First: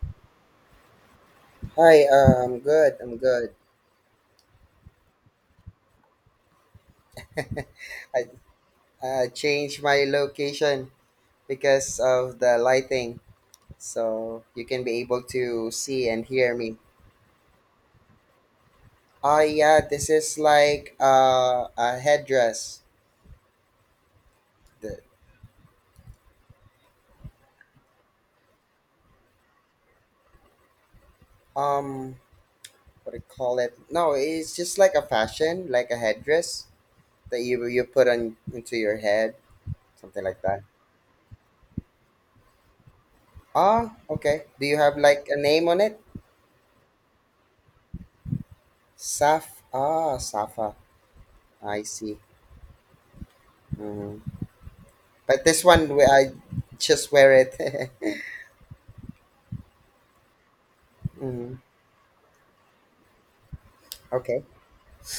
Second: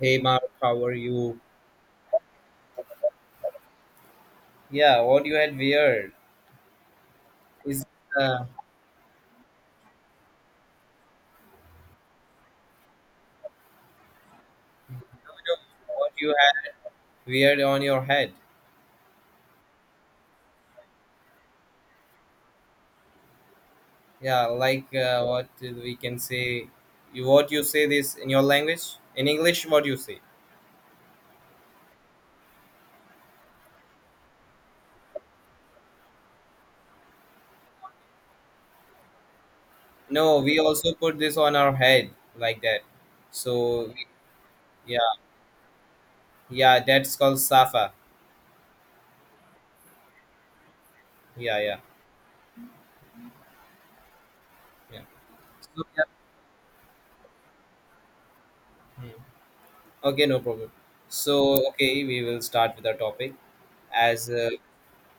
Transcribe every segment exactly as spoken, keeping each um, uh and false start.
Hey Mark, how are you? Hi, uh, I'm good. I'm good. Yeah, what you had weird is I uh, uh, changed my location because of the lighting, so you can be able to see what and you hear had me. weird on your head. Oh yeah, this is like uh, a headdress. Yeah, like The, uh, what we can say. You what you say this in your language? In English, what you say? um, what do you call it? No, it's just like a fashion, like a headdress that you you put on into your head, something No, like we that. also put this on our head like that. Ah, So okay. Do you have yeah, like a name on it? yeah, that's called safa. Saf. Ah, Safa. Yeah, yeah, I see. Mhm. yeah. But this So, one, yeah. we- I just wear it. Hmm. Okay, no problem. Mhm. So okay, we will start with our topic as. Okay. Uh,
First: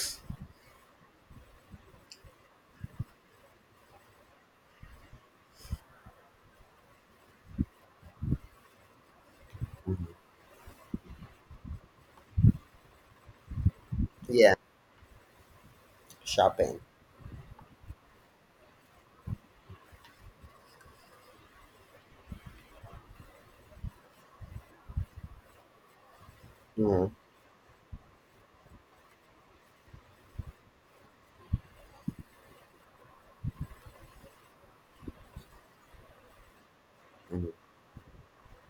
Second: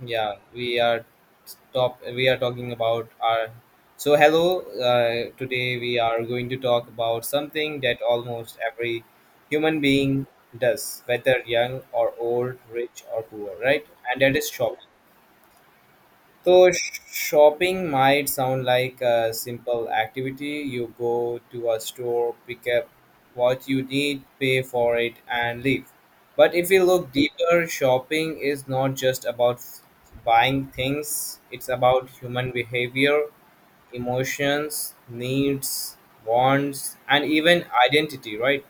yeah we are top we are talking about our so hello uh, today we are going to talk about something that almost every human being does, whether young or old, rich or poor, right? And that is Yeah. shopping. So Shopping. shopping might sound like a simple activity. You go to a store, pick up what you need, pay for it, and leave. But if you Hmm. look deeper, shopping is not just about buying things, it's about human behavior, emotions, needs, wants, and Hmm. even identity, right?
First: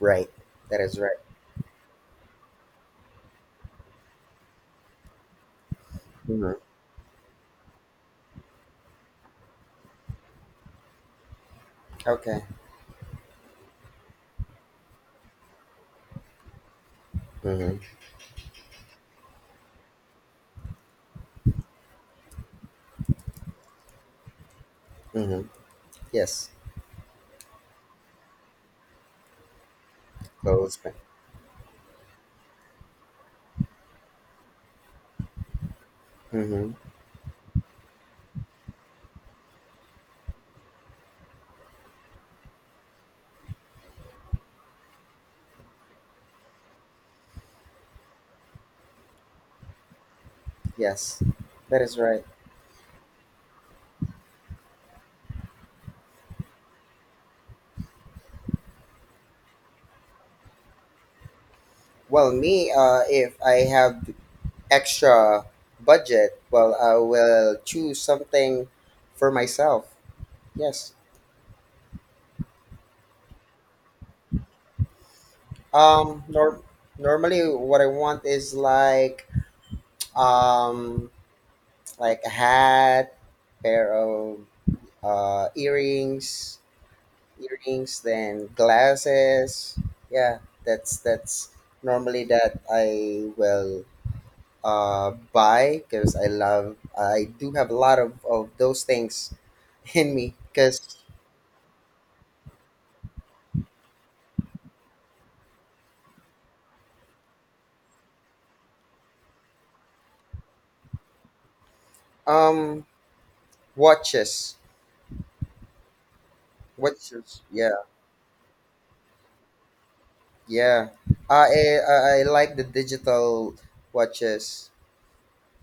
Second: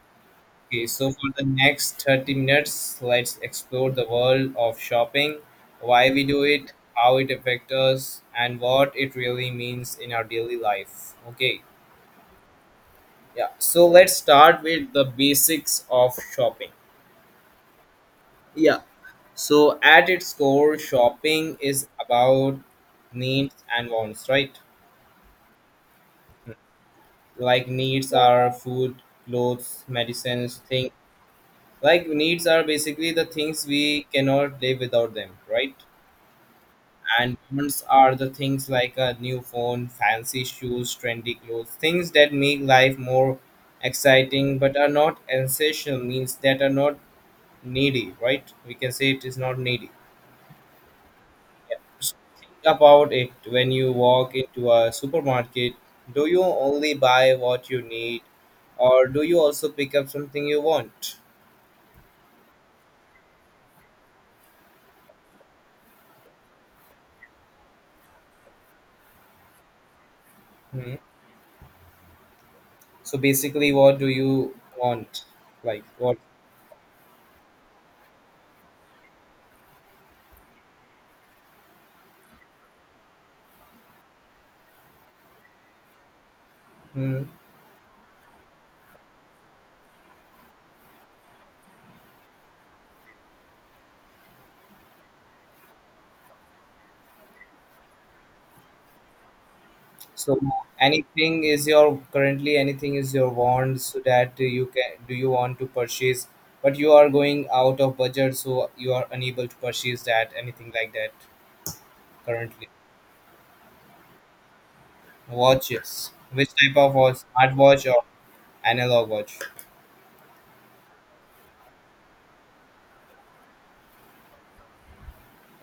Right. That Okay, is so right. for the next thirty minutes, let's explore the world of shopping, why we do Hmm. it, how it affects us, and what it really means in our daily life. Okay, Okay. yeah, so let's start with the basics of shopping. Hmm. Yeah, so at its core, shopping is about needs and wants, right? Hmm. Yes. Like, needs are food, clothes, medicines, Clothes. things. Like, needs are basically the things we cannot live without them, right? Mm-hmm. And moments are the things like a new phone, fancy shoes, trendy clothes, things that make life more exciting but are not essential, means that are not needy, right? We can say it is not needy. Yes. Yeah. That is So right. think about it, when you walk into a supermarket, do you only buy what you need or do you also pick up something you want? Well, me, uh, if I have extra budget, well, I will choose something for myself. Yes. Hmm? So basically, what do you want? Like what? Um. Nor- Normally, what I want is like um like a hat, pair of uh, earrings, Hmm? earrings, then glasses. Yeah, that's that's normally that I will uh, buy because I love. I do have a lot of, of those things in me So because anything is your currently, anything is your want so that you can do, you want to purchase but you are going out of budget so you are unable to purchase that, anything like that currently. um watches Watches. Which type of watch? watches. Yeah, Smartwatch or analog watch? yeah, I, I I like the digital watches.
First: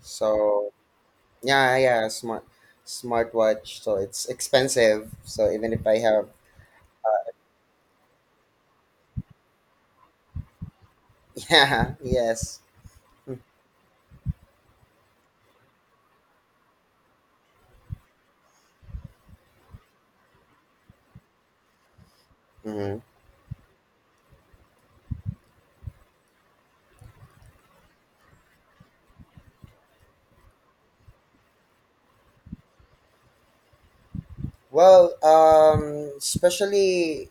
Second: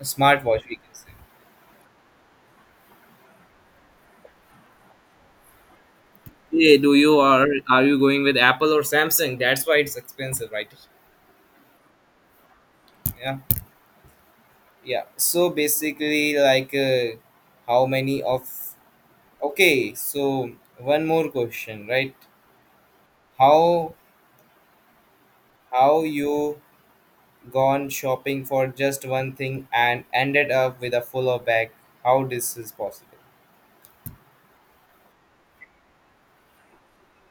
A smartwatch we can say. yeah, yeah, smart smartwatch. So it's expensive. So even if I have... Yeah, do you are are you going with Apple or Samsung? That's why it's expensive, right? yeah, yes. Yeah. Yeah. So basically like uh, how many of. Okay, so one more question, right? Hmm. How how you gone shopping for just one thing and ended up with a fuller bag? How this is possible? Well, um, especially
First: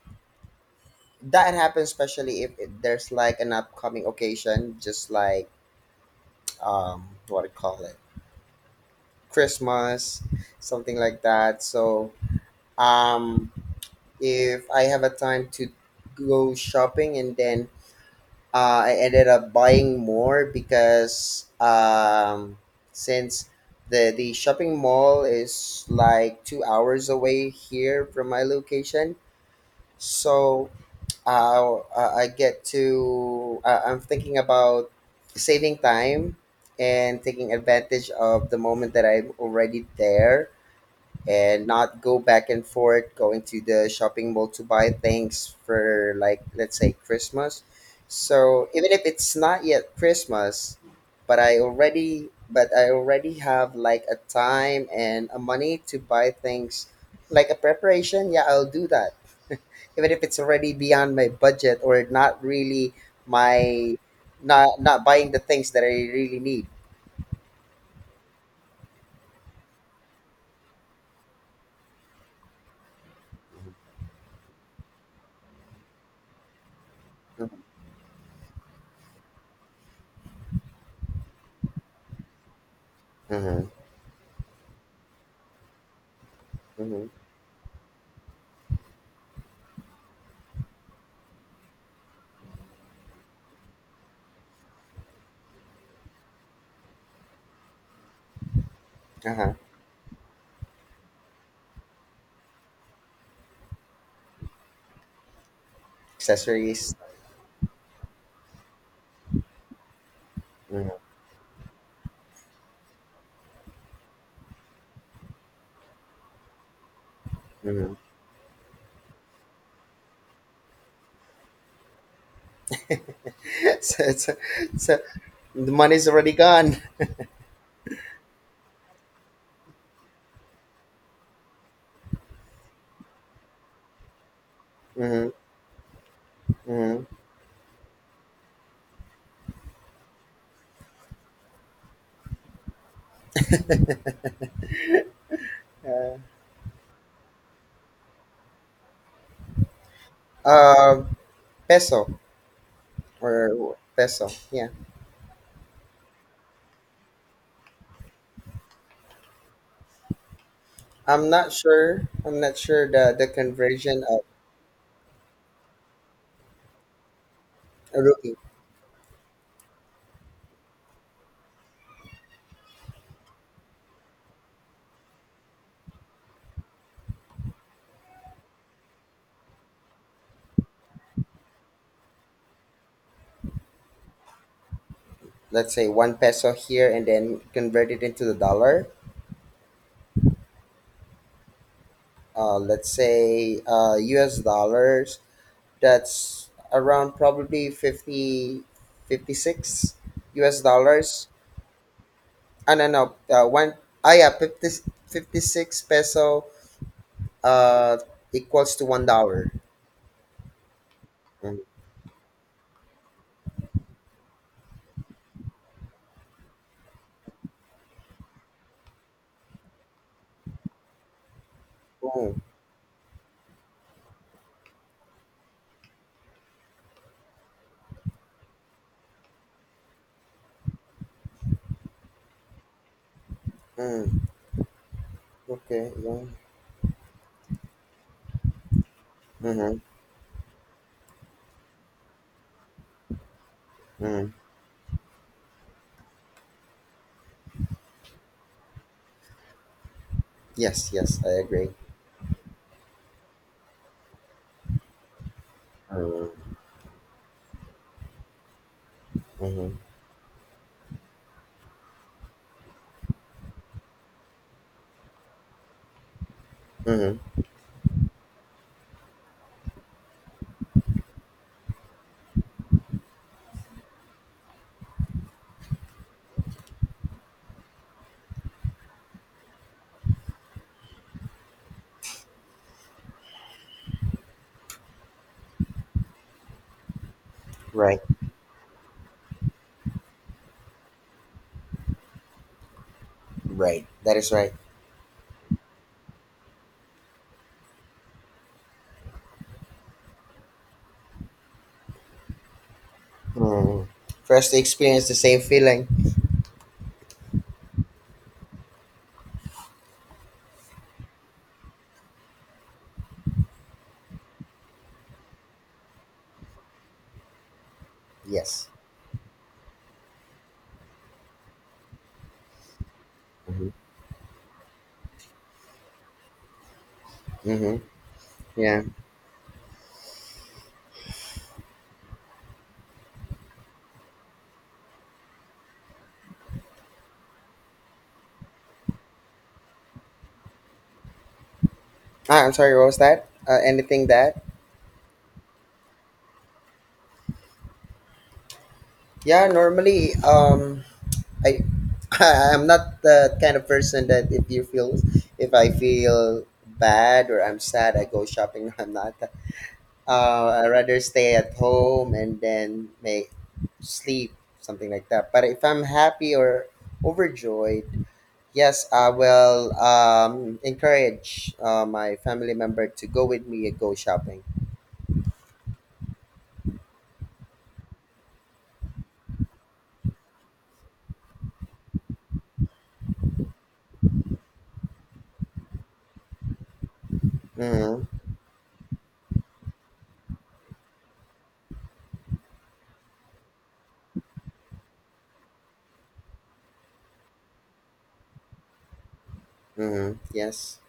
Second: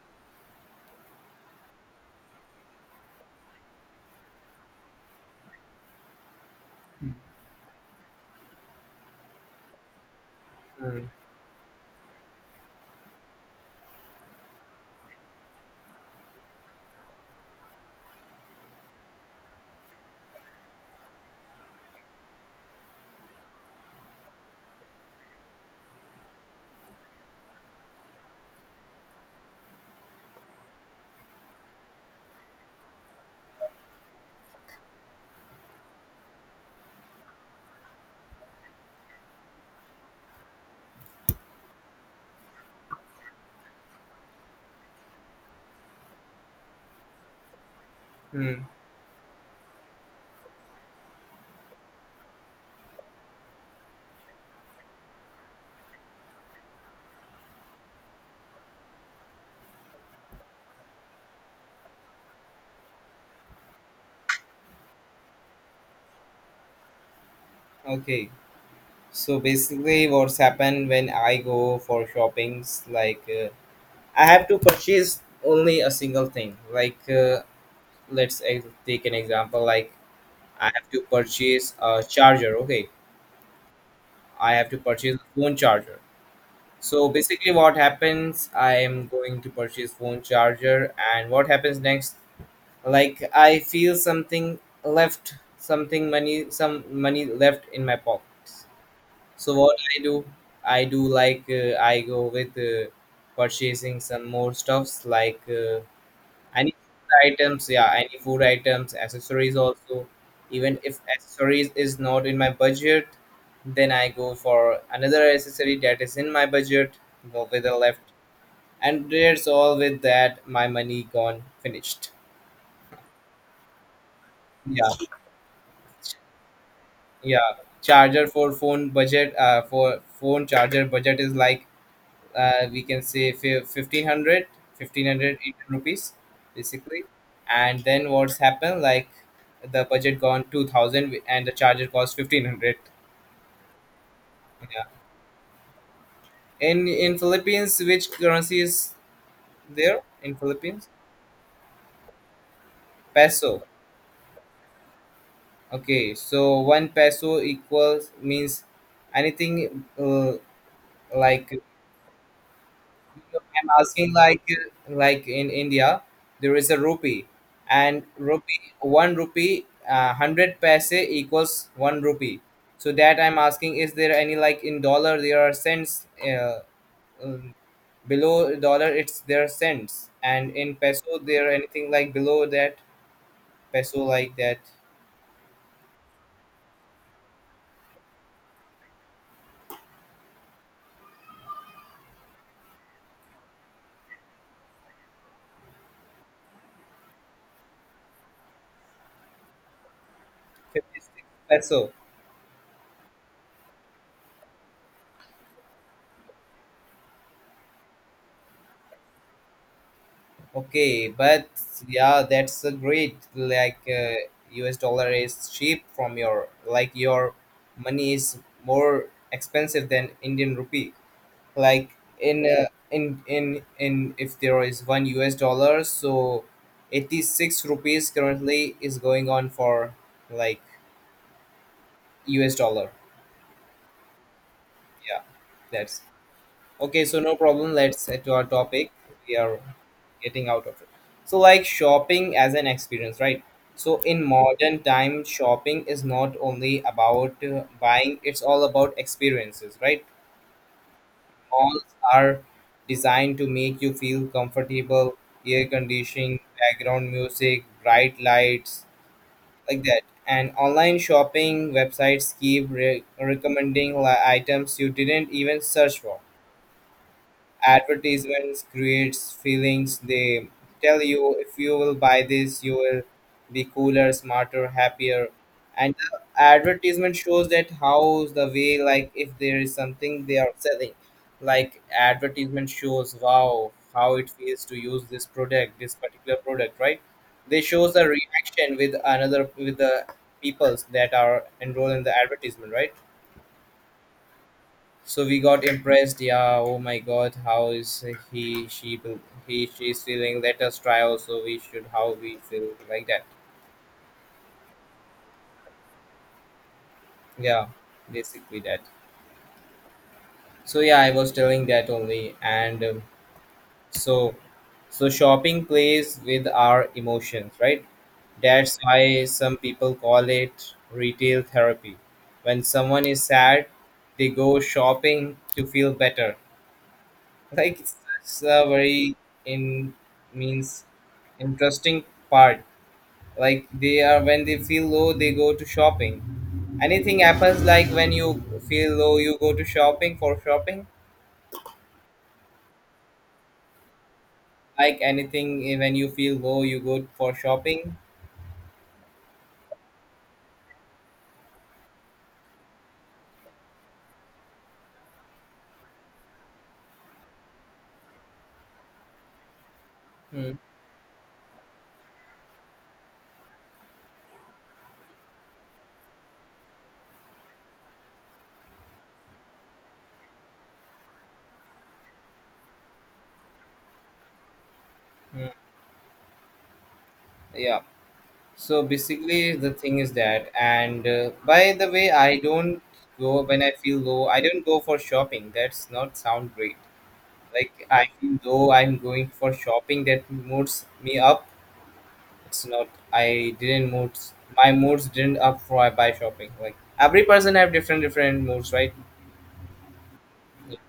that happens, especially if it, there's like an upcoming occasion, just like um, what do you call it, Christmas, something Hmm. like that. So um, if I have a time to go shopping, and then uh, I ended up buying more, because um, since the the shopping mall is like two hours away here from my location. So uh, I I get to uh, I'm thinking about saving time and taking advantage of the moment that I'm already there, and not go back and forth going to the shopping mall to buy things for, like, let's say Christmas. Hmm. So even if it's not yet Christmas, but i already but I already have like a time and a money to buy things, like a preparation. Yeah, I'll do that, even if it's already beyond my budget. Or not really my not not buying the things that I really need. Okay. So basically, what's happened when I go for shoppings? Like uh, I have to purchase only a single thing. Like uh, Mm-hmm. let's ex- take an example. Like I have to purchase a charger. Okay, Mm-hmm. I have to purchase a phone charger. Mm-hmm. So basically, what happens? I am going to purchase phone charger, and what happens next? Like I feel something left, something money, some money left in my pockets. Uh-huh. So what I do? I do like uh, I go with uh, purchasing some more stuffs like uh, any Accessories. food items, yeah, any food items, accessories also. Even if accessories is not in my budget, then I go for another accessory that is in my budget, go with the Mm-hmm. left. And there's all with that, my money gone finished. so, so, Yeah. so the money's already gone. Yeah, charger for phone budget, uh for phone charger budget is like uh, we can say fif- fifteen hundred Hmm. Indian rupees basically. Hmm. And then what's happened, like the budget gone two thousand and the charger cost fifteen hundred. Yeah. In in Philippines, which currency is there in Philippines? Uh, Peso Peso. or peso. Yeah, Okay, so one peso equals means anything uh, I'm not like. sure. I'm not sure the the I'm conversion asking of like like in India, there is a rupee, a and rupee. rupee one rupee uh, hundred paise equals one rupee. So that I'm asking, is there any, like in dollar there are cents? Uh, um, below dollar it's their cents, and in peso there anything like below that peso like that. Let's say one peso here, and then convert it into the dollar. Uh, let's say uh, U S dollars. That's around probably fifty, fifty six U S Fifty six dollars. peso. I don't know. Uh, one. Ah, yeah, fifty fifty six peso uh equals to one dollar. Okay, but Mm, yeah, that's a great. Like uh, U S dollar is cheap from your, like your money is more expensive than Indian rupee. Like mm, in uh, in in in if there is one U S dollar, so eighty six rupees currently is going on for like U S dollar. mm, Yeah, okay. that's Yeah. okay. So no problem. Let's head to our topic. We are Mm-hmm, getting out of it. So like shopping as an experience, right? So in mm. modern time, shopping is not only about uh, buying; it's all about experiences, right? Yes. Yes. I agree. Malls are designed to make you feel comfortable, air conditioning, Mm, background music, bright lights, mm-hmm, like that. And online shopping websites keep re- recommending li- items you didn't even search for. mm-hmm. Advertisements creates feelings, they tell you if you will buy this you will be cooler, smarter, happier. And the advertisement shows that, how's the way, like if there is something they are selling, like advertisement shows wow how it feels to use this product, this particular product, right? They shows Right. the reaction with another, with the peoples that are enrolled in the advertisement, right? Right. That is right. So we got impressed. Yeah. Oh my God. How is he? She. be- He. She's feeling. Let us try. Also, we should. How we feel like that. Mm. For us to experience the same feeling. Yeah. Basically that. So yeah, I was telling that only. And um, so so shopping plays with our emotions, right? Yes. That's why some people call it retail therapy. When someone is sad, Mm-hmm. they go shopping to feel better. Like Mm-hmm. it's it's a Yeah. very in means interesting part, like they are when they feel low they go to shopping. Anything happens, like when you feel low you go to shopping for shopping, Ah, I'm sorry. What was that? Uh, anything that? like anything, eh, when you feel low you go for shopping. Yeah. Normally, um, I, I'm not the kind of person that... if you feel, if I feel bad or I'm sad, I go shopping. I'm not Hmm. uh, I rather stay at home and then may sleep, something like that. But if I'm happy or overjoyed, yes, I will um, encourage uh, my family member to go with me and go shopping. Hmm. Yeah, so basically the thing is that, and uh, by the way, I don't go when I feel low, I don't go for shopping, that's not sound great. Like I Mm-hmm. feel low I'm going for shopping, that moves me up. It's not, I didn't mood, my moods didn't up for I buy shopping. Like every person have different different moods, right? Mm-hmm. Yes.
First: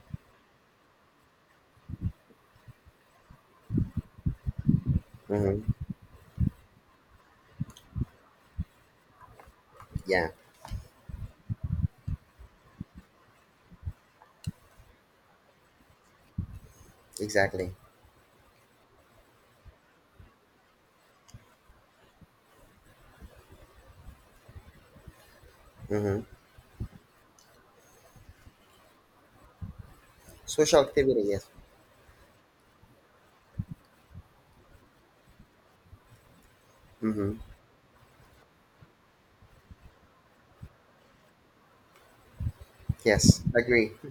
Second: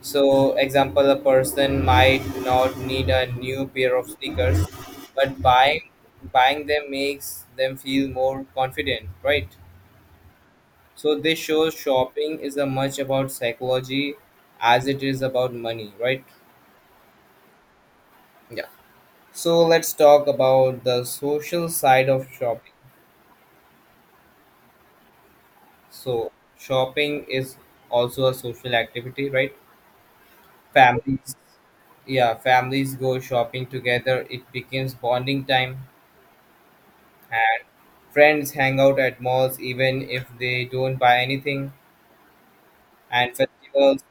So example, a person might not need a new pair of sneakers, but Mm-hmm. buying buying them makes them feel more confident, right? Yeah. So this shows shopping is as much about psychology as it is about money, right? Exactly. Yeah, so let's talk about the social side of shopping. Mm-hmm. So shopping is also a social activity, right? Social activity. Families, Yes. yeah, families go shopping together. It becomes bonding time, Mm-hmm. and friends hang out at malls even if they don't buy anything. And Yes. Agree. festivals,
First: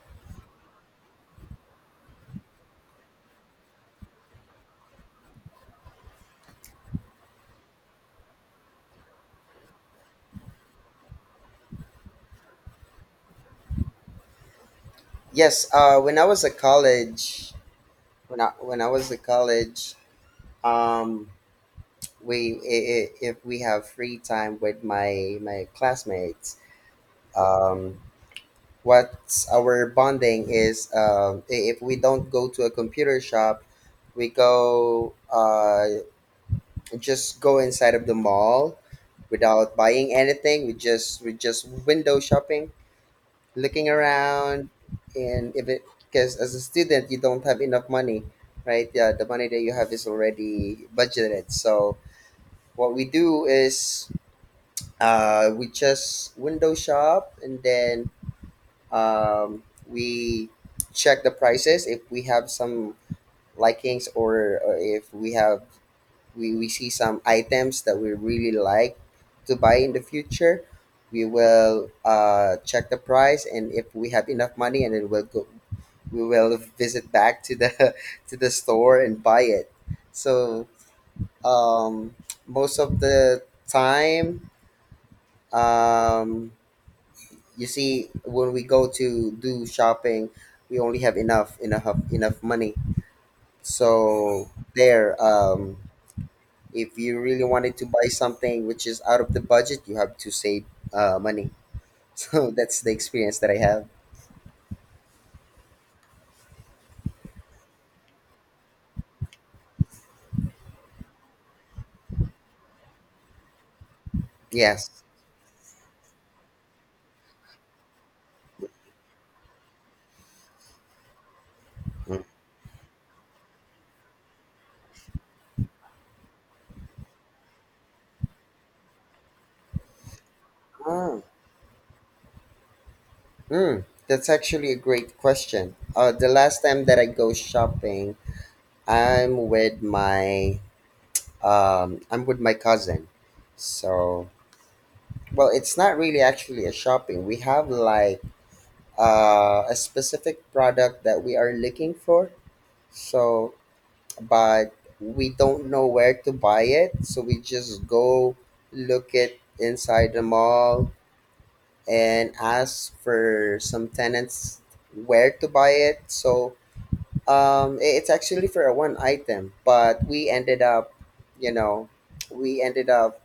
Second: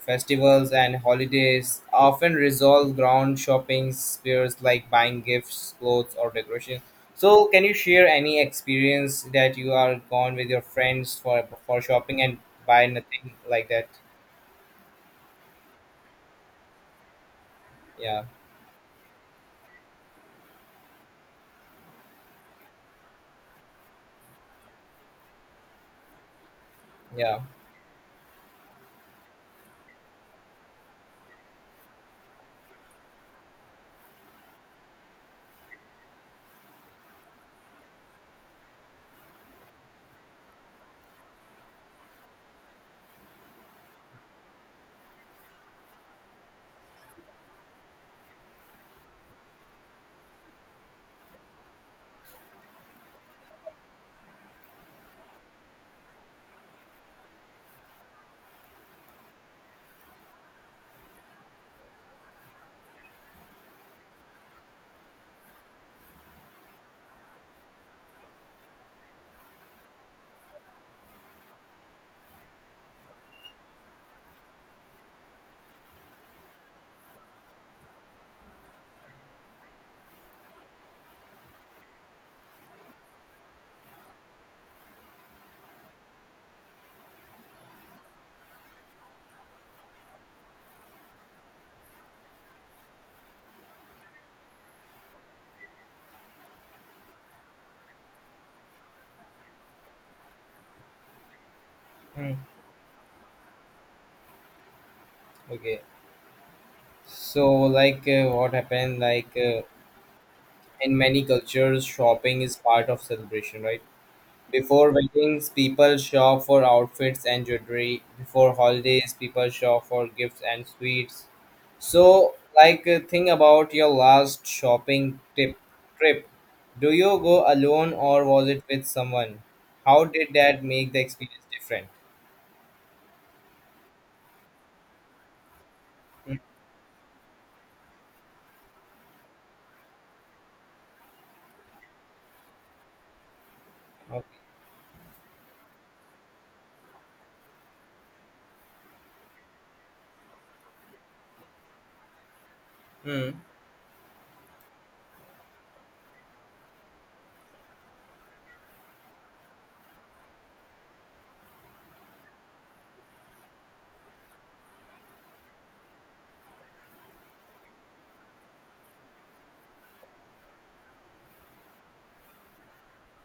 festivals and holidays often resolve ground shopping spheres, like buying gifts, clothes, or decoration. So, can you share any experience that you are gone with your friends for for shopping and buy nothing like that? Yes. Uh, when I was at college, Yeah. when I when I was at college, um, we i- i- if we have free time with my my classmates, Yeah. um what's our bonding is, um i- if we don't go to a computer shop, we go uh just go inside of the mall, without buying anything. We just we just window shopping, looking around. And if it, because as a student, you don't have enough money, right? Yeah, the money that you have is already budgeted. So what we do is, uh, we just window shop, and then um, we check the prices if we have some likings. Or, or if we have... we, we see some items that we really like to buy in the future. We will uh, check the price, and if we have enough money, and then we'll go... we will visit back to the to the store and buy it. So um, most of the time, um, you see when we go to do shopping, we only have enough enough enough money. So there, um if you really wanted to buy something which is out of the budget, you have to save uh, money. Hmm. So that's the experience that I have. Okay. So, like, uh, what happened? Like, uh, in many cultures, shopping is part of celebration, right? Yes. Before weddings, people shop for outfits and jewelry. Before holidays, people shop for gifts and sweets. So, like, uh, think about your last shopping tip trip. Do you go alone or was it with someone? How did that make the Mm. experience different? Mm. That's actually a great question. Uh, the Hmm. last time that I go shopping, I'm with my um, I'm with my cousin. So, well, it's not really actually a shopping. We have like uh, a specific product that we are looking for. Okay. So, but we don't know where to buy it. So we just go look it inside the mall and ask for some tenants where to buy it. So, um, i- it's actually for a one item, but we ended up, you know, we ended up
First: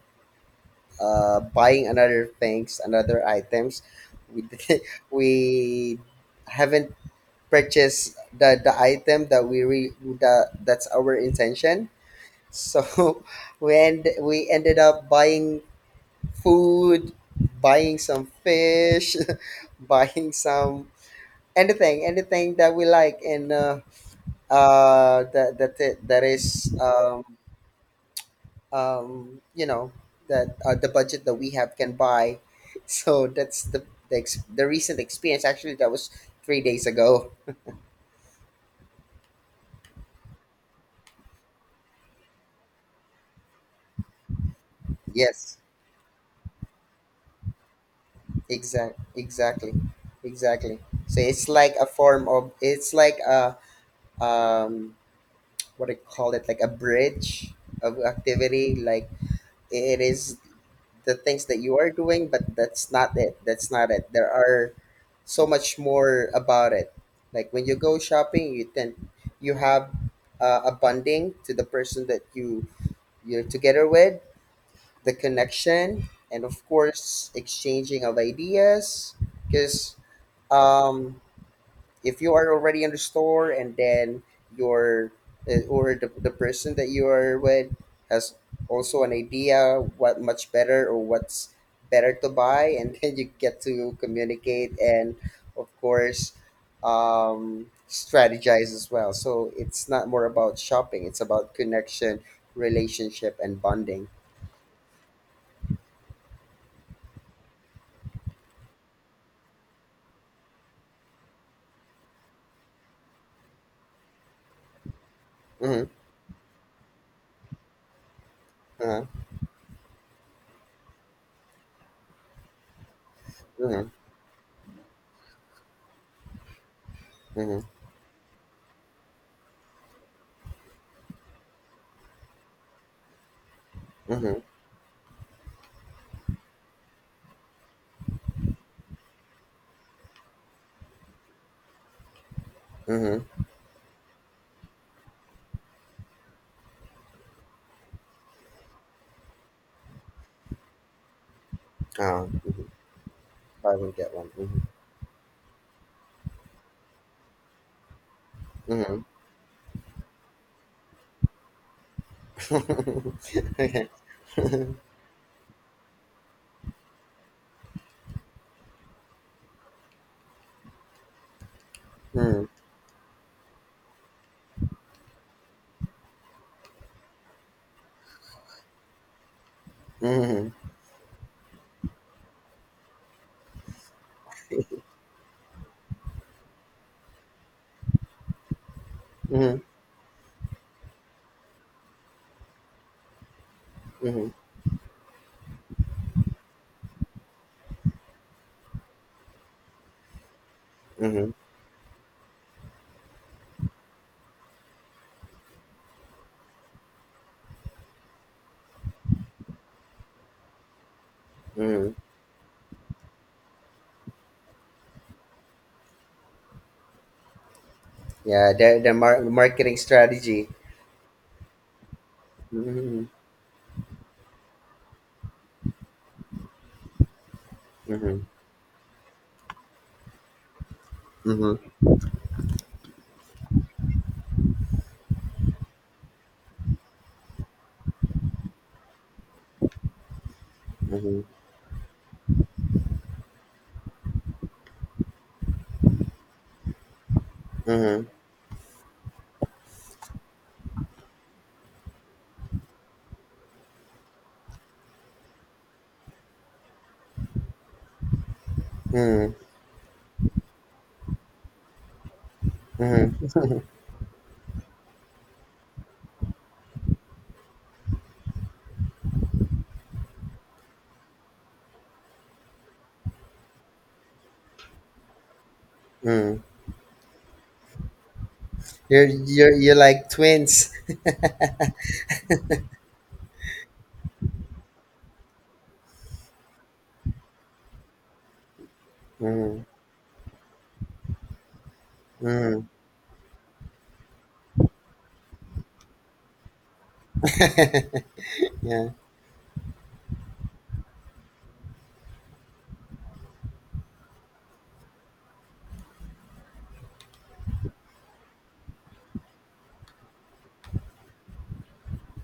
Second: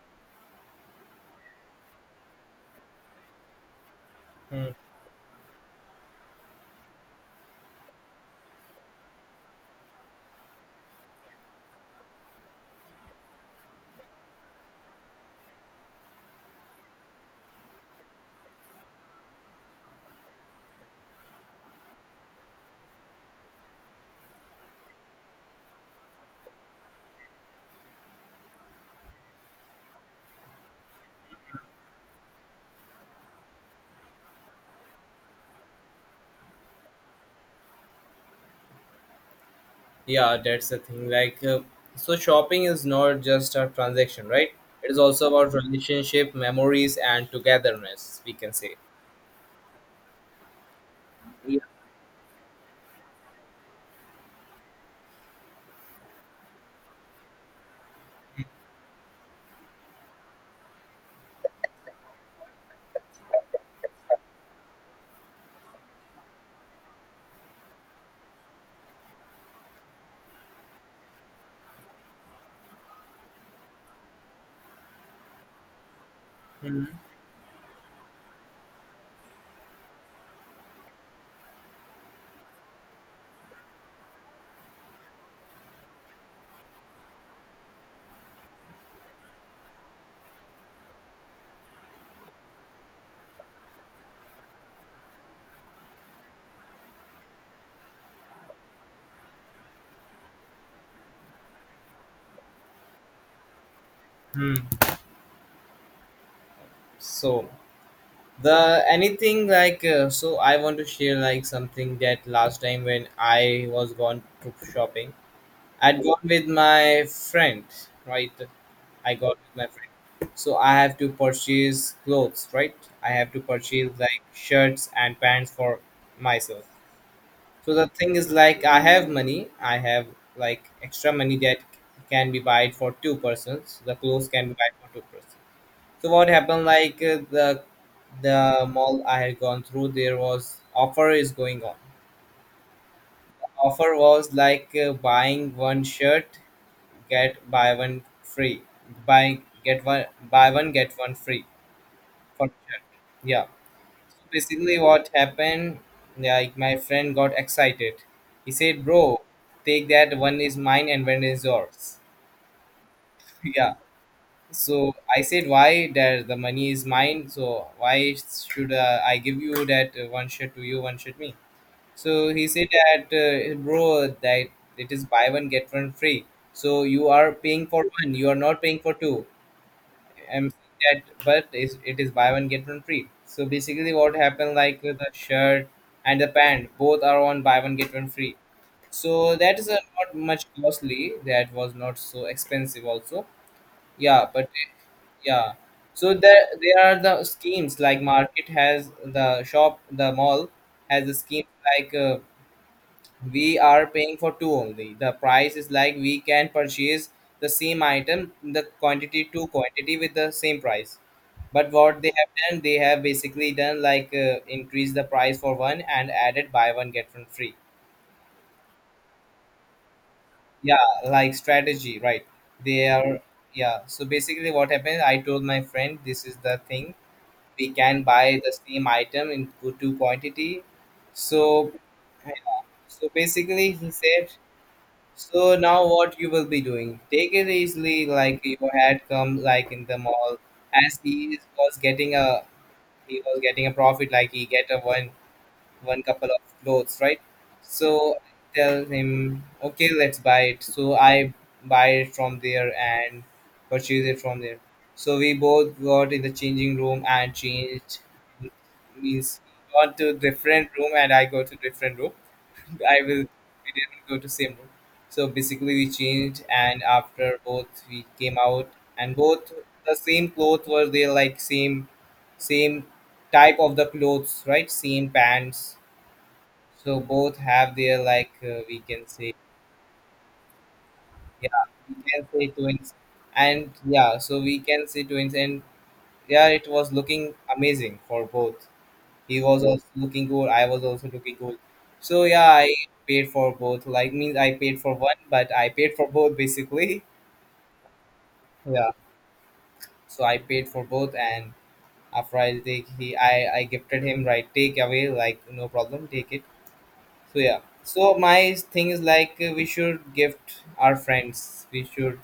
uh, buying another things, another items. We Hmm. we haven't purchase the, the item that we re, the, that's our intention. So when we ended up buying food, buying some fish, buying some... anything anything that we like. And uh, uh that that it- that is um um you know that uh, the budget that we have can buy. So that's the the, ex- the recent experience. Actually that was three days ago. Yeah, that's the thing. Like, uh, so shopping is not just a transaction, right? It is also about Yes. relationship, memories, and togetherness. We can say. Exact, exactly, exactly. So it's Yeah. like a form of... it's like a um what do you call it, like a bridge of activity. Like it is the things that you are doing, but that's not it. That's not it. There are so much more about it. Like when you go shopping, you tend you have uh, a bonding to the person that you you're together with, the connection, and of Hmm. course exchanging of ideas, because um, if you are already in the store, and then your uh, or the, the person that you are with has also an idea what much better, or what's better to buy, and then you get to communicate. And of course, um, strategize as well. So it's not more about shopping, it's about connection, relationship, and bonding. So the anything like uh, so I want to share like something that last time when I was gone to shopping, Hmm. I'd gone with my friend, right? uh huh. I got with my friend. So I have to purchase clothes, right? I have to Hmm. purchase like shirts and pants for myself. Hmm. So the thing is like I have money, I have like extra money that can be bought for two persons. The Hmm. clothes Hmm. can be bought for two persons. So what happened, like uh, the the mall I had gone through, there was offer is going on. Hmm. Offer was like uh, buying one shirt get buy one free. Buy get one Buy one get one free um, for Mhm. shirt. Yeah. Buy one get one. Basically what happened, like my friend got excited, he said, bro, Hmm. take that, one is mine and one is yours. Yeah, Okay. so I said, why? That the money is mine, so why should uh, I give you that uh, one shirt to you, one shirt me. So he Mhm. said that uh, bro, that it is buy one get one free. So you are paying for one, you are not paying for two. I am Mhm. saying that, but is it, is buy one get one free. So basically what happened, like with the shirt and the pant, both are on buy one get one free. So Mhm. that is uh, not much costly, that was not so expensive also. Yeah, Mhm. but yeah, so there there are the schemes, like market has, the shop, the mall has the Mhm. scheme, like uh, we are paying for two only, the price is like we can purchase the same item, the quantity to quantity with the same price. But Mhm. what they have done, they have basically done, like uh, increase the price for one and added buy one get one free. Yeah, the the mar- marketing strategy. Yeah, like strategy, right? They Mhm. are, yeah, so basically what happened, I told my friend, this is the thing, we can Mhm. buy the same item in good two quantity, Mhm. so yeah. So basically he said, so now what you will be doing? Take it easily, like your had come like in the mall, as he Mhm. is- was getting a he was getting a profit, like he get a one one couple of clothes, right? Mhm. So I tell him, okay, let's buy it. So I buy it from there and purchase it from there. So we both got in the changing room and changed, Mhm. means he got to different room and I go to different room, I Mhm. will we didn't go to same room. So basically we changed and after both we came out, and both the same clothes were there, like same same type of the clothes, right? Same pants. Mhm. So both have their, like uh, we can You're say, you're You're like twins. yeah we can say twins, and yeah so we can say twins, and yeah it was looking amazing for both. He was Mhm. also looking cool. I was also looking cool. So yeah, Mhm. I paid for both. Like means I paid for one, but I paid for both basically. Yeah. Yeah. So I paid for both, and after I take he, I I gifted him, right, take away, like no problem, take it. So yeah. So my thing is like uh, we should gift our friends. We should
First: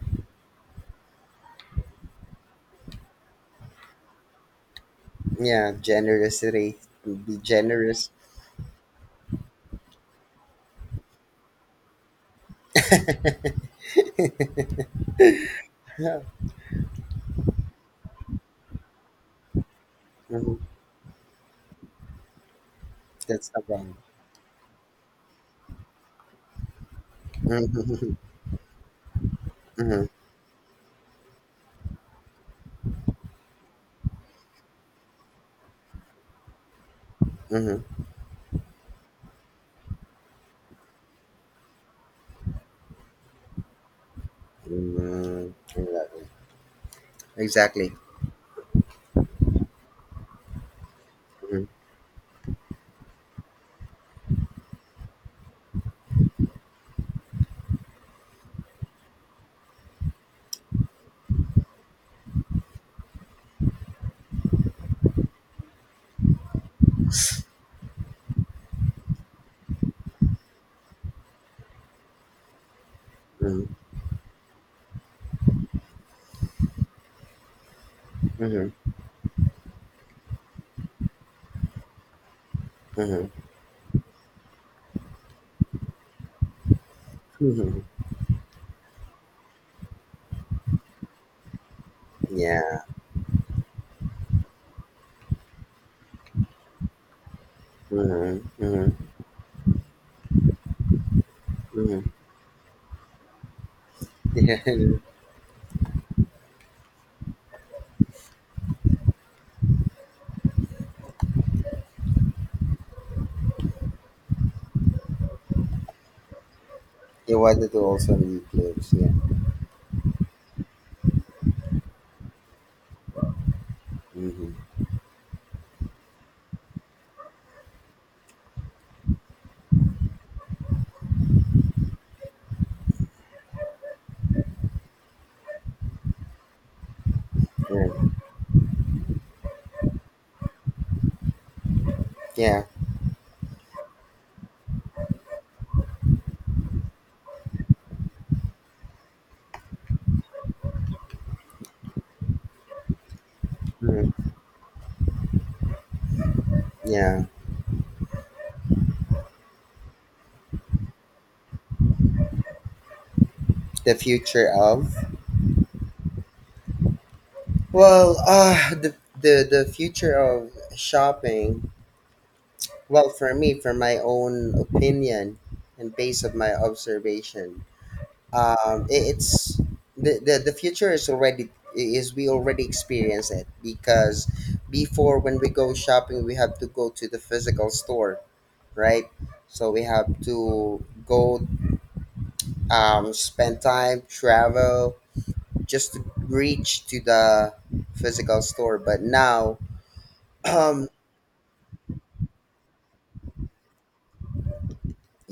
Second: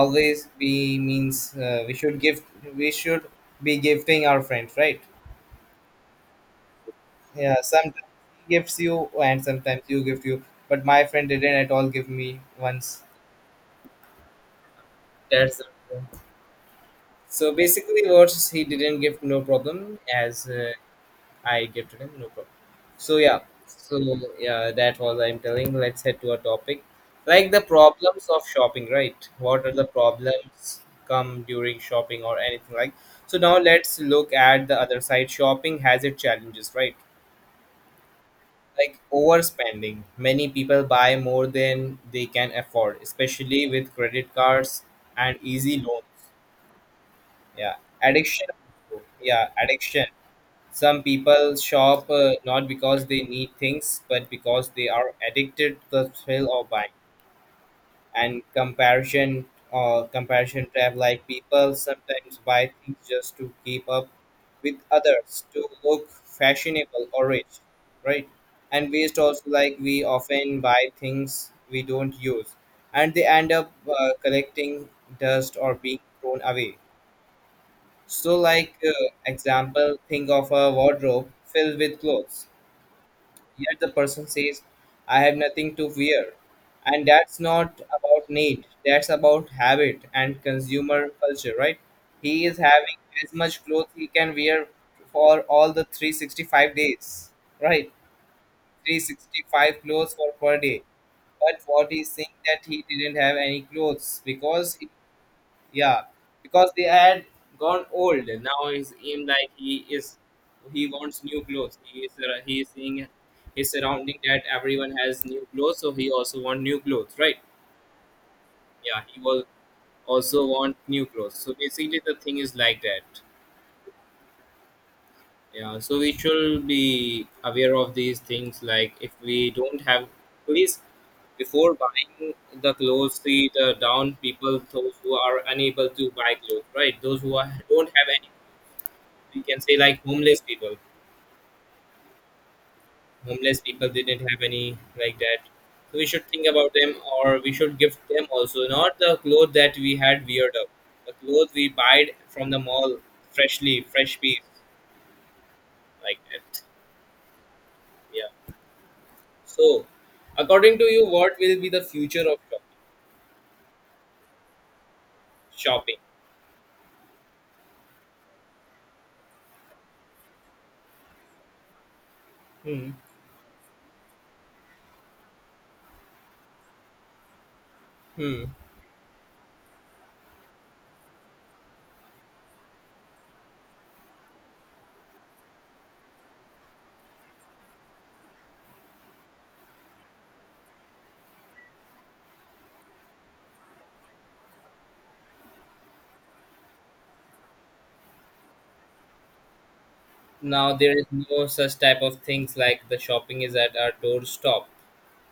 always be, means uh, we should give, we should be gifting our friends, right? Yeah. Generosity. Be Yeah, sometimes generous. he gives you and sometimes you give you, but my friend didn't at all give me once. That's the problem. So basically, what he didn't give, no problem, as Mhm. uh, I gave to him, no problem. So yeah, That's not wrong. so yeah, that was I'm telling. Let's head to a topic like the Mhm. problems of shopping, right? What are the Mhm. problems come during shopping or anything like? So now let's look at the other side. Shopping has its challenges, right? Mhm. Like overspending. Many people buy more than they can afford, especially with credit cards and Mm, easy loans. exactly. Yeah, Exactly. addiction. Yeah, addiction. Some people Mhm, shop, uh, not because they need things, but because they are addicted to the thrill of buying, and comparison, or comparison trap, like people sometimes buy things just to keep up with others, to look fashionable or rich, right? And waste also, like we often buy things we don't use, and they end mhm, up uh, collecting dust or being thrown away. So, mhm, like uh, example, think of a wardrobe filled with clothes. mhm, Yet the person says, I have nothing to wear. And that's not mhm. about need, that's about habit and consumer culture, right? He is Yeah. having as much clothes he can wear for all the three hundred sixty-five days, right? Mhm, mhm, three hundred sixty-five clothes for per day. But what mhm. he's saying, that he didn't have any clothes Yeah. because he, and yeah, because they had gone old. Now he's in, like he is he wants new clothes, he is uh, he is seeing his surrounding, that everyone has new clothes, so he also want new clothes, right? You wanted to also leave clips. Yeah, Yeah. he will also want new clothes, so basically the thing is like that. Mm-hmm. Yeah, so we should be aware of these things, like if we don't have, please before buying the clothes, see the down people, those who are unable to buy clothes, right? Those who are, don't have Yeah. any, we can say like homeless people, Yeah. homeless people didn't have any, like that. So we should think about them, or we should give them also, not the clothes that we had weird up, the clothes we buy from the mall, freshly fresh Mhm, piece, like that. yeah. Yeah. So according to you, what will be the future of The future of shopping? Well, uh, the the the future of shopping. Hmm. Well, for me, for my own opinion, and based on my observation, Hmm. um, I- it's the, the the future is already... is we already experience it. Because before, when we go shopping, we have to go to the physical store, right? So we have to go, um, spend time, travel, just to reach to the physical store. But now Now um there is no such type of things, like the shopping is at our doorstep,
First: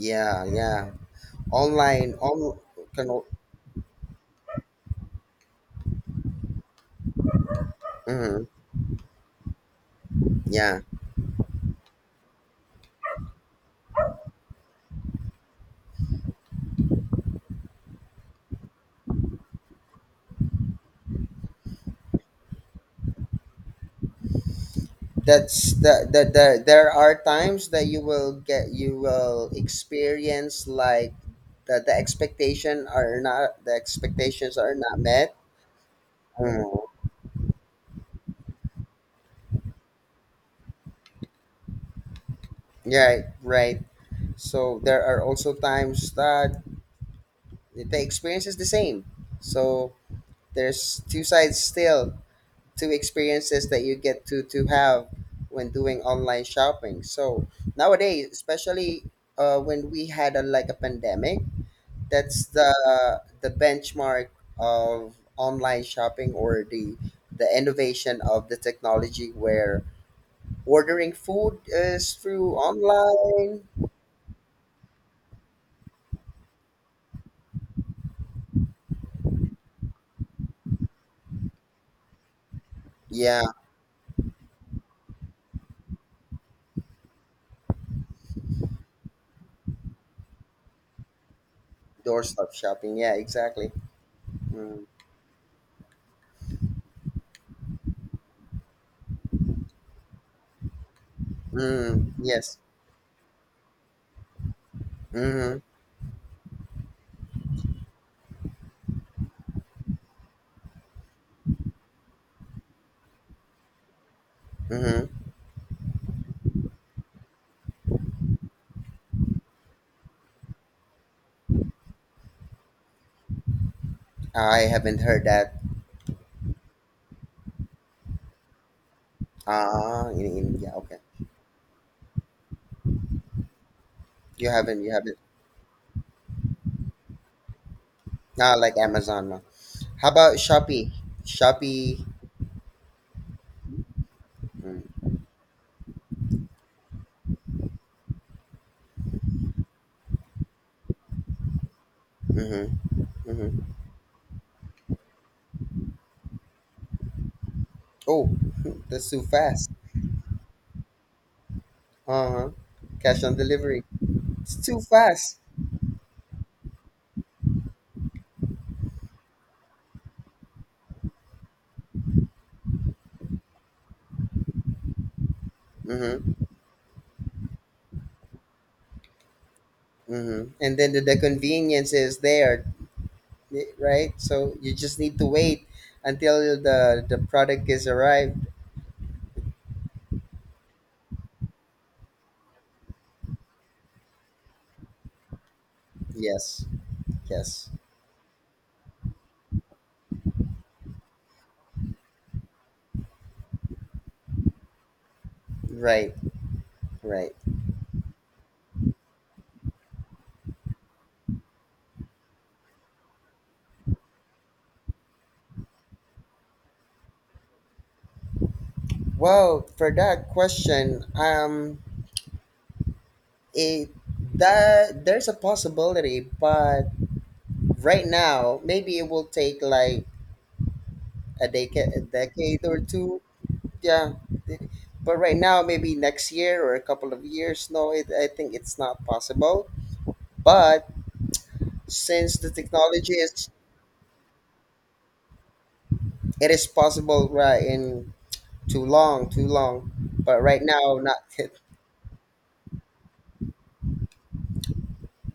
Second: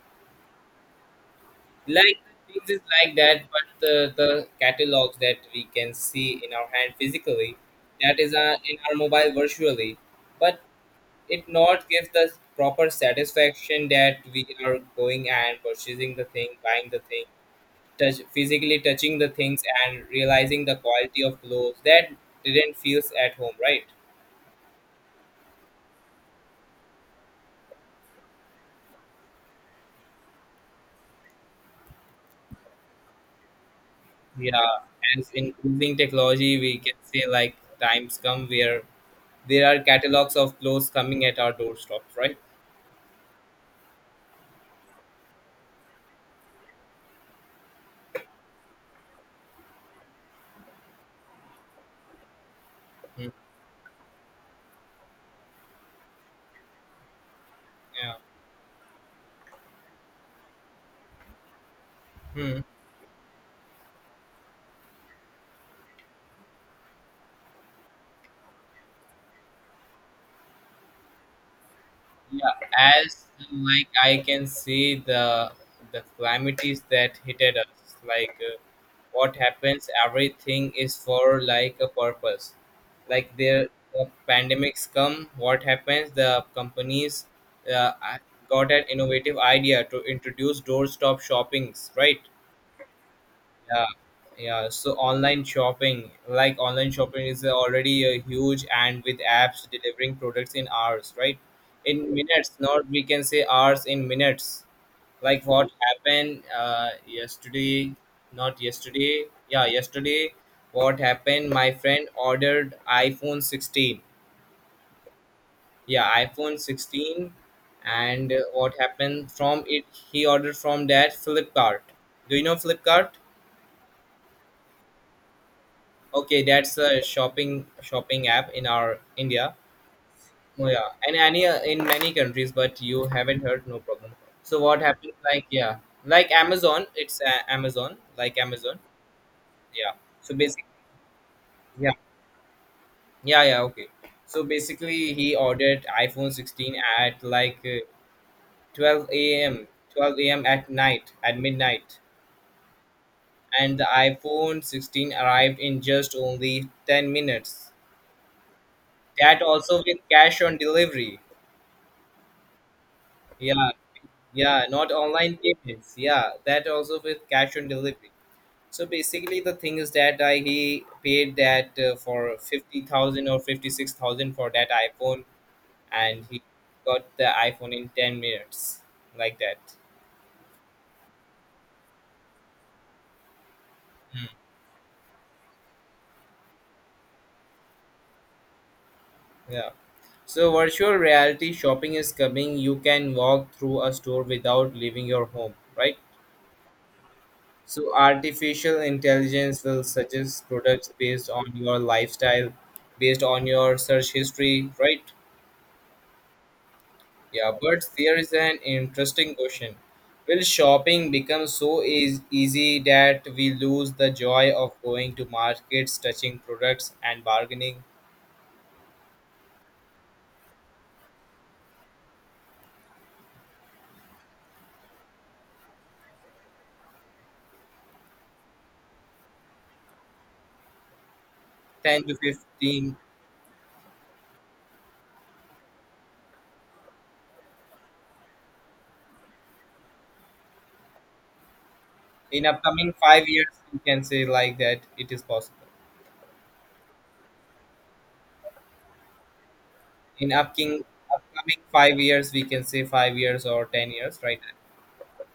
yeah, yeah, online, like on... things is can, like that, but the, the catalogs that we can see in our hand physically, that is mhm, uh, in our mobile virtually, but yeah. it not gives the proper satisfaction that we are going and purchasing the thing, buying the thing, touch physically touching the things and realizing the quality of clothes, that didn't feels at home, right? That's the, the, the there are times that you will get you will experience, like, that the expectation are not the expectations are Yeah, not as met. in using technology we Mm. can say like times come where there are catalogs of clothes coming at our doorstep, right? Right. Right. So there are also times that the experience is the same. So there's two sides still. Two experiences that you get to to have when doing online shopping. So Yeah. nowadays, especially uh, when we had a, like, a pandemic. That's Hmm. the the benchmark of online shopping, or the the innovation of the technology, where ordering food is Yeah. through As online. like I can see the the calamities that hitted us. Like uh, what happens, everything is for like a purpose. Like Yeah. there, the pandemics come. What happens? The companies, uh, I- got an innovative idea to introduce doorstop shoppings, right? Doorstep shopping. Yeah, exactly. Yeah, yeah. Mm, So online shopping, like online shopping is already a huge, and with apps delivering products in hours, right? In mm, minutes, yes. not we can say hours, in minutes. Like Mm-hmm, what happened uh, yesterday, not yesterday, yeah, yesterday, what happened? My friend ordered iPhone sixteen. mm-hmm. Yeah, iPhone sixteen. And uh, what happened from it? He ordered from that Flipkart. Do you know Flipkart? I haven't heard that. Okay, that's a shopping shopping app in our India. Ah, in, in, Oh yeah, yeah, okay. and any uh, in many countries, but you haven't heard, no problem. you So what haven't You happens? haven't. Like yeah, like Amazon. It's uh, Amazon, like Ah, like Amazon. Amazon. No. Yeah. How about So basically, Shopee? yeah. Shopee. Yeah. Yeah. Okay. So Mm, basically, he ordered iPhone sixteen at like uh, twelve a m twelve a m at night, at midnight, mm-hmm, mm-hmm. and the iPhone sixteen arrived in just only ten minutes. Oh. That's too That fast. also with cash on delivery. Uh-huh. Cash on Yeah, delivery. It's yeah, too not online fast. payments. Yeah, that also with cash on delivery. So basically, the thing is that I he paid that, uh, for fifty thousand or fifty six thousand for that iPhone, and he Mm-hmm. got the iPhone in ten minutes, like that. Mm-hmm. And then the, the convenience is there, eh, right? Hmm. So you just need to wait until the the product is arrived. Yeah. So virtual reality shopping is coming. You can walk through a store without leaving your home, right? Yes. Yes. So artificial intelligence will suggest products based on your lifestyle, based on your search history, right? Right. Right. Yeah, but there is an interesting question. Will shopping become so eas easy that we lose the joy of going to markets, touching products, and bargaining? Well, for that question, um, it that there's a possibility, but right now maybe it will take like a decade, ten a to decade or fifteen, two. Yeah. th- but right now, maybe next year or a couple of years, no, it, I think it's not possible. But since in the upcoming technology five years, is... we can say like that it is possible. it is possible, right? In... too long, too long, In but right upcoming now, not. upcoming five years, we can say five years or ten years, right?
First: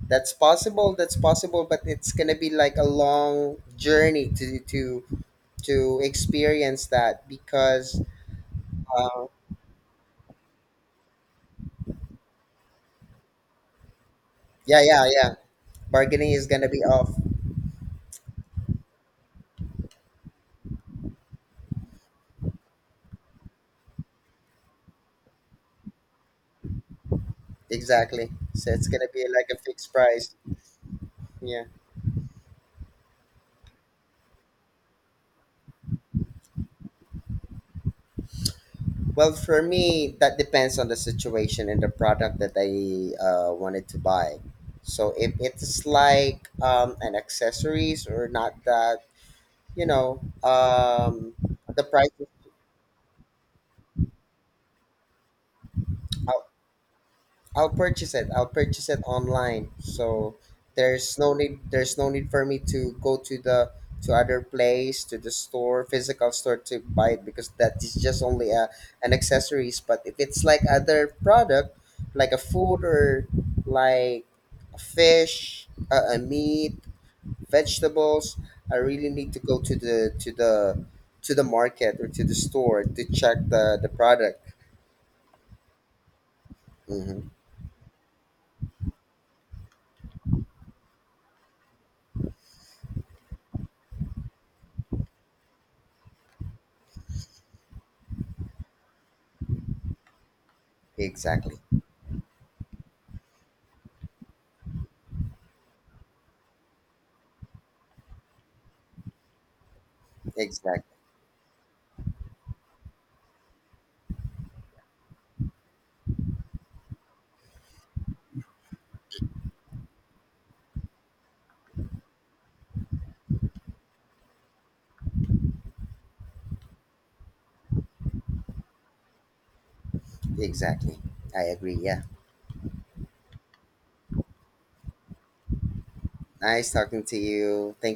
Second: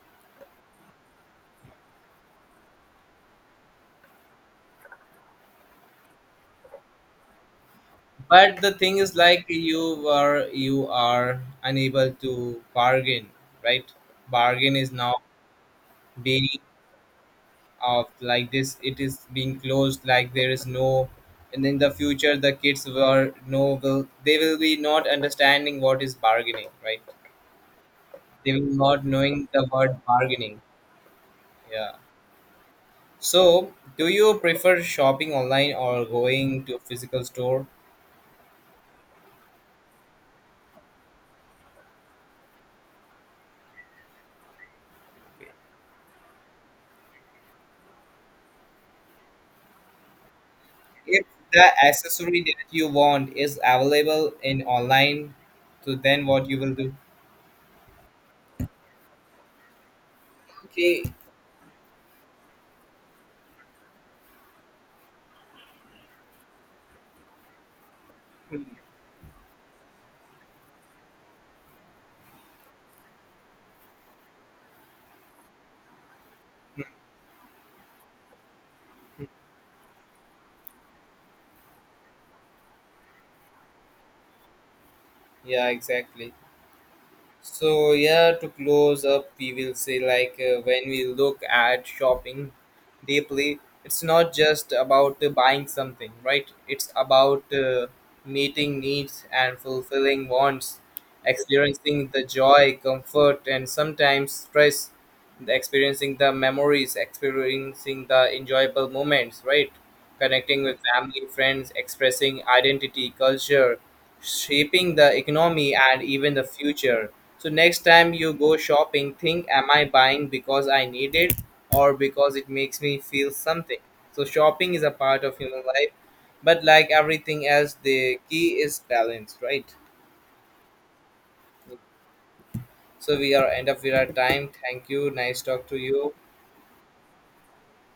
that's possible That's possible, but it's gonna be like a long journey to to to experience that, because... But the thing is, uh, like you were, you are unable to bargain, right? Bargain yeah, is yeah, now yeah, bargaining being is gonna be off. of, like this, it is being closed, like there is no, and in the future the kids were no will, they will be not understanding what is bargaining, right? Exactly, They will so it's not gonna be knowing like a the fixed word price. bargaining. Yeah. Yeah. So, do you prefer shopping online or going to a physical store? Well, for me, that depends on the situation and the product that I uh, wanted to buy. So if it's like um, an accessories or not that, you know, If um, the the price is... accessory that you want is available in online, so then what you will do? I'll purchase it. I'll purchase it online. So Okay. there's no need, there's no need for me to go to the to other place, to the store, physical store, to buy it, because that is just only a an accessories. But if it's like other product, like a food, or like a fish, a, a meat, vegetables, I really need to go to the to the to the market or to the store to check the the product. Yeah, exactly. Hmm. So yeah, to close up, we will say like uh, when we look at shopping deeply, it's not just about uh, buying something, right? It's about uh, meeting needs and fulfilling wants, Exactly, experiencing the joy, comfort, and sometimes stress, experiencing the memories, experiencing the enjoyable moments, right? Connecting with exactly. family, friends, expressing identity, culture, shaping the economy and even the future. So next time you go shopping, think, am I buying because I need it, or because it makes me feel something. So shopping is a part of human life, but like everything else, the key is balance, right? Exactly. I agree. Yeah. So we are end of our time. Thank you. Nice talk to you. Nice talking to you. Thank